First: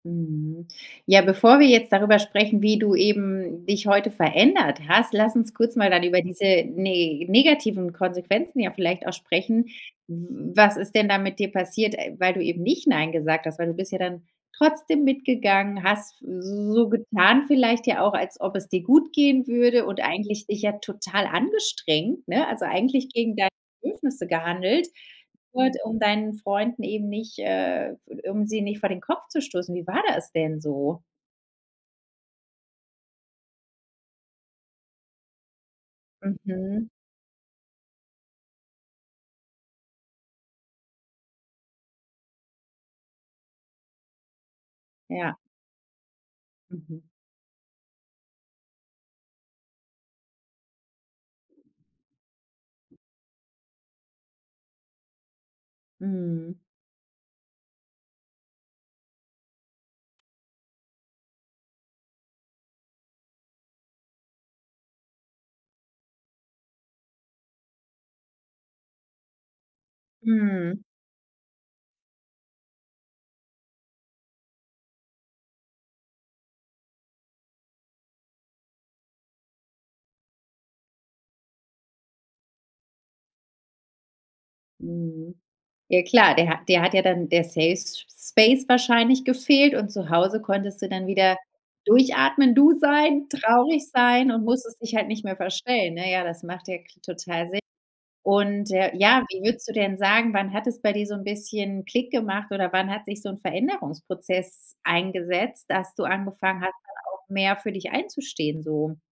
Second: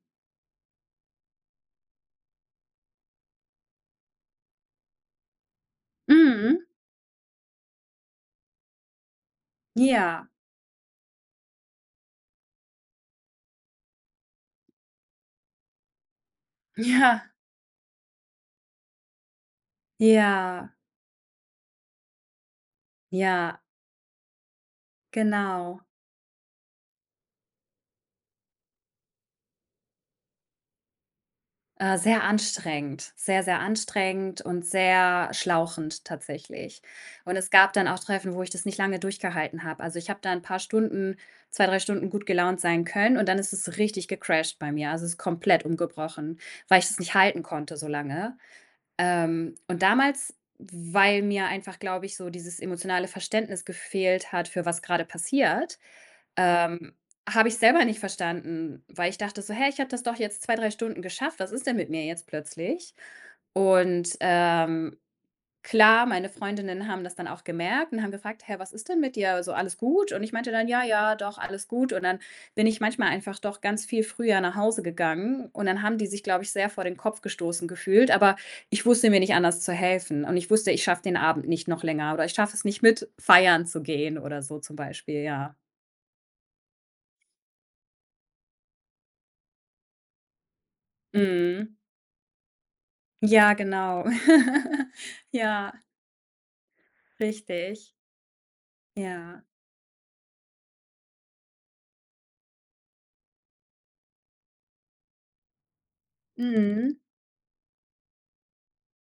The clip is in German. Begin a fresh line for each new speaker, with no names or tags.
Mhm. Ja, bevor wir jetzt darüber sprechen, wie du eben dich heute verändert hast, lass uns kurz mal dann über diese
Mhm.
ne negativen Konsequenzen ja vielleicht auch sprechen.
Ja.
W was ist denn da mit dir passiert, äh, weil du eben nicht „Nein“ gesagt hast? Weil du bist ja dann trotzdem mitgegangen, hast so
Ja.
getan vielleicht ja auch, als ob es dir gut gehen würde, und eigentlich dich ja
Ja.
total angestrengt, ne? Also, eigentlich gegen deine
Ja.
Bedürfnisse gehandelt, nur halt
Genau.
um deinen Freunden eben nicht, äh, f um sie nicht vor den Kopf zu stoßen. Wie war das denn so?
Äh, sehr anstrengend, sehr, sehr anstrengend und sehr schlauchend tatsächlich.
Mhm.
Und es gab dann auch Treffen, wo ich das nicht lange durchgehalten habe. Also, ich habe da 'n paar Stunden 2, 3 Stunden gut gelaunt sein können und dann ist es richtig gecrasht bei mir. Also, es ist
Ja.
komplett umgebrochen, weil ich das
Mhm.
nicht halten konnte so lange. Ähm, und damals, weil mir einfach, glaube ich, so dieses emotionale Verständnis gefehlt hat, für was grade passiert,
Mhm.
ähm, habe ich's selber nicht verstanden, weil ich dachte so: „Hä, ich habe das doch jetzt 2, 3 Stunden geschafft. Was ist denn mit mir jetzt plötzlich?“ Und, ähm, klar, meine Freundinnen haben das dann auch gemerkt und haben gefragt: „Hä, was ist denn mit dir? Also, alles gut?“ Und ich meinte dann:
Mhm.
„Ja, ja, doch, alles gut.“ Und dann bin ich manchmal einfach doch ganz viel früher nach Hause gegangen. Und dann haben die sich, glaube ich, sehr vor den Kopf gestoßen gefühlt, aber ich wusste mir nicht anders zu helfen. Und ich wusste, ich schaffe den Abend nicht noch länger oder ich schaffe es nicht, mit feiern zu gehen oder so zum Beispiel,
Mhm.
ja.
Ja klar, dir ha dir hat ja dann der Safe S Space wahrscheinlich gefehlt und zu Hause konntest du dann wieder
Mhm.
durchatmen, du sein,
Ja,
traurig
genau.
sein und musstest dich halt nicht mehr
Ja.
verstellen, ne? Ja, das macht ja k total Sinn.
Richtig.
Und, äh, ja, wie
Ja.
würdest du denn sagen, wann hat es bei dir so 'n bisschen Klick gemacht oder wann hat sich so 'n Veränderungsprozess eingesetzt, dass du angefangen hast, dann
Mhm.
auch mehr für dich einzustehen so?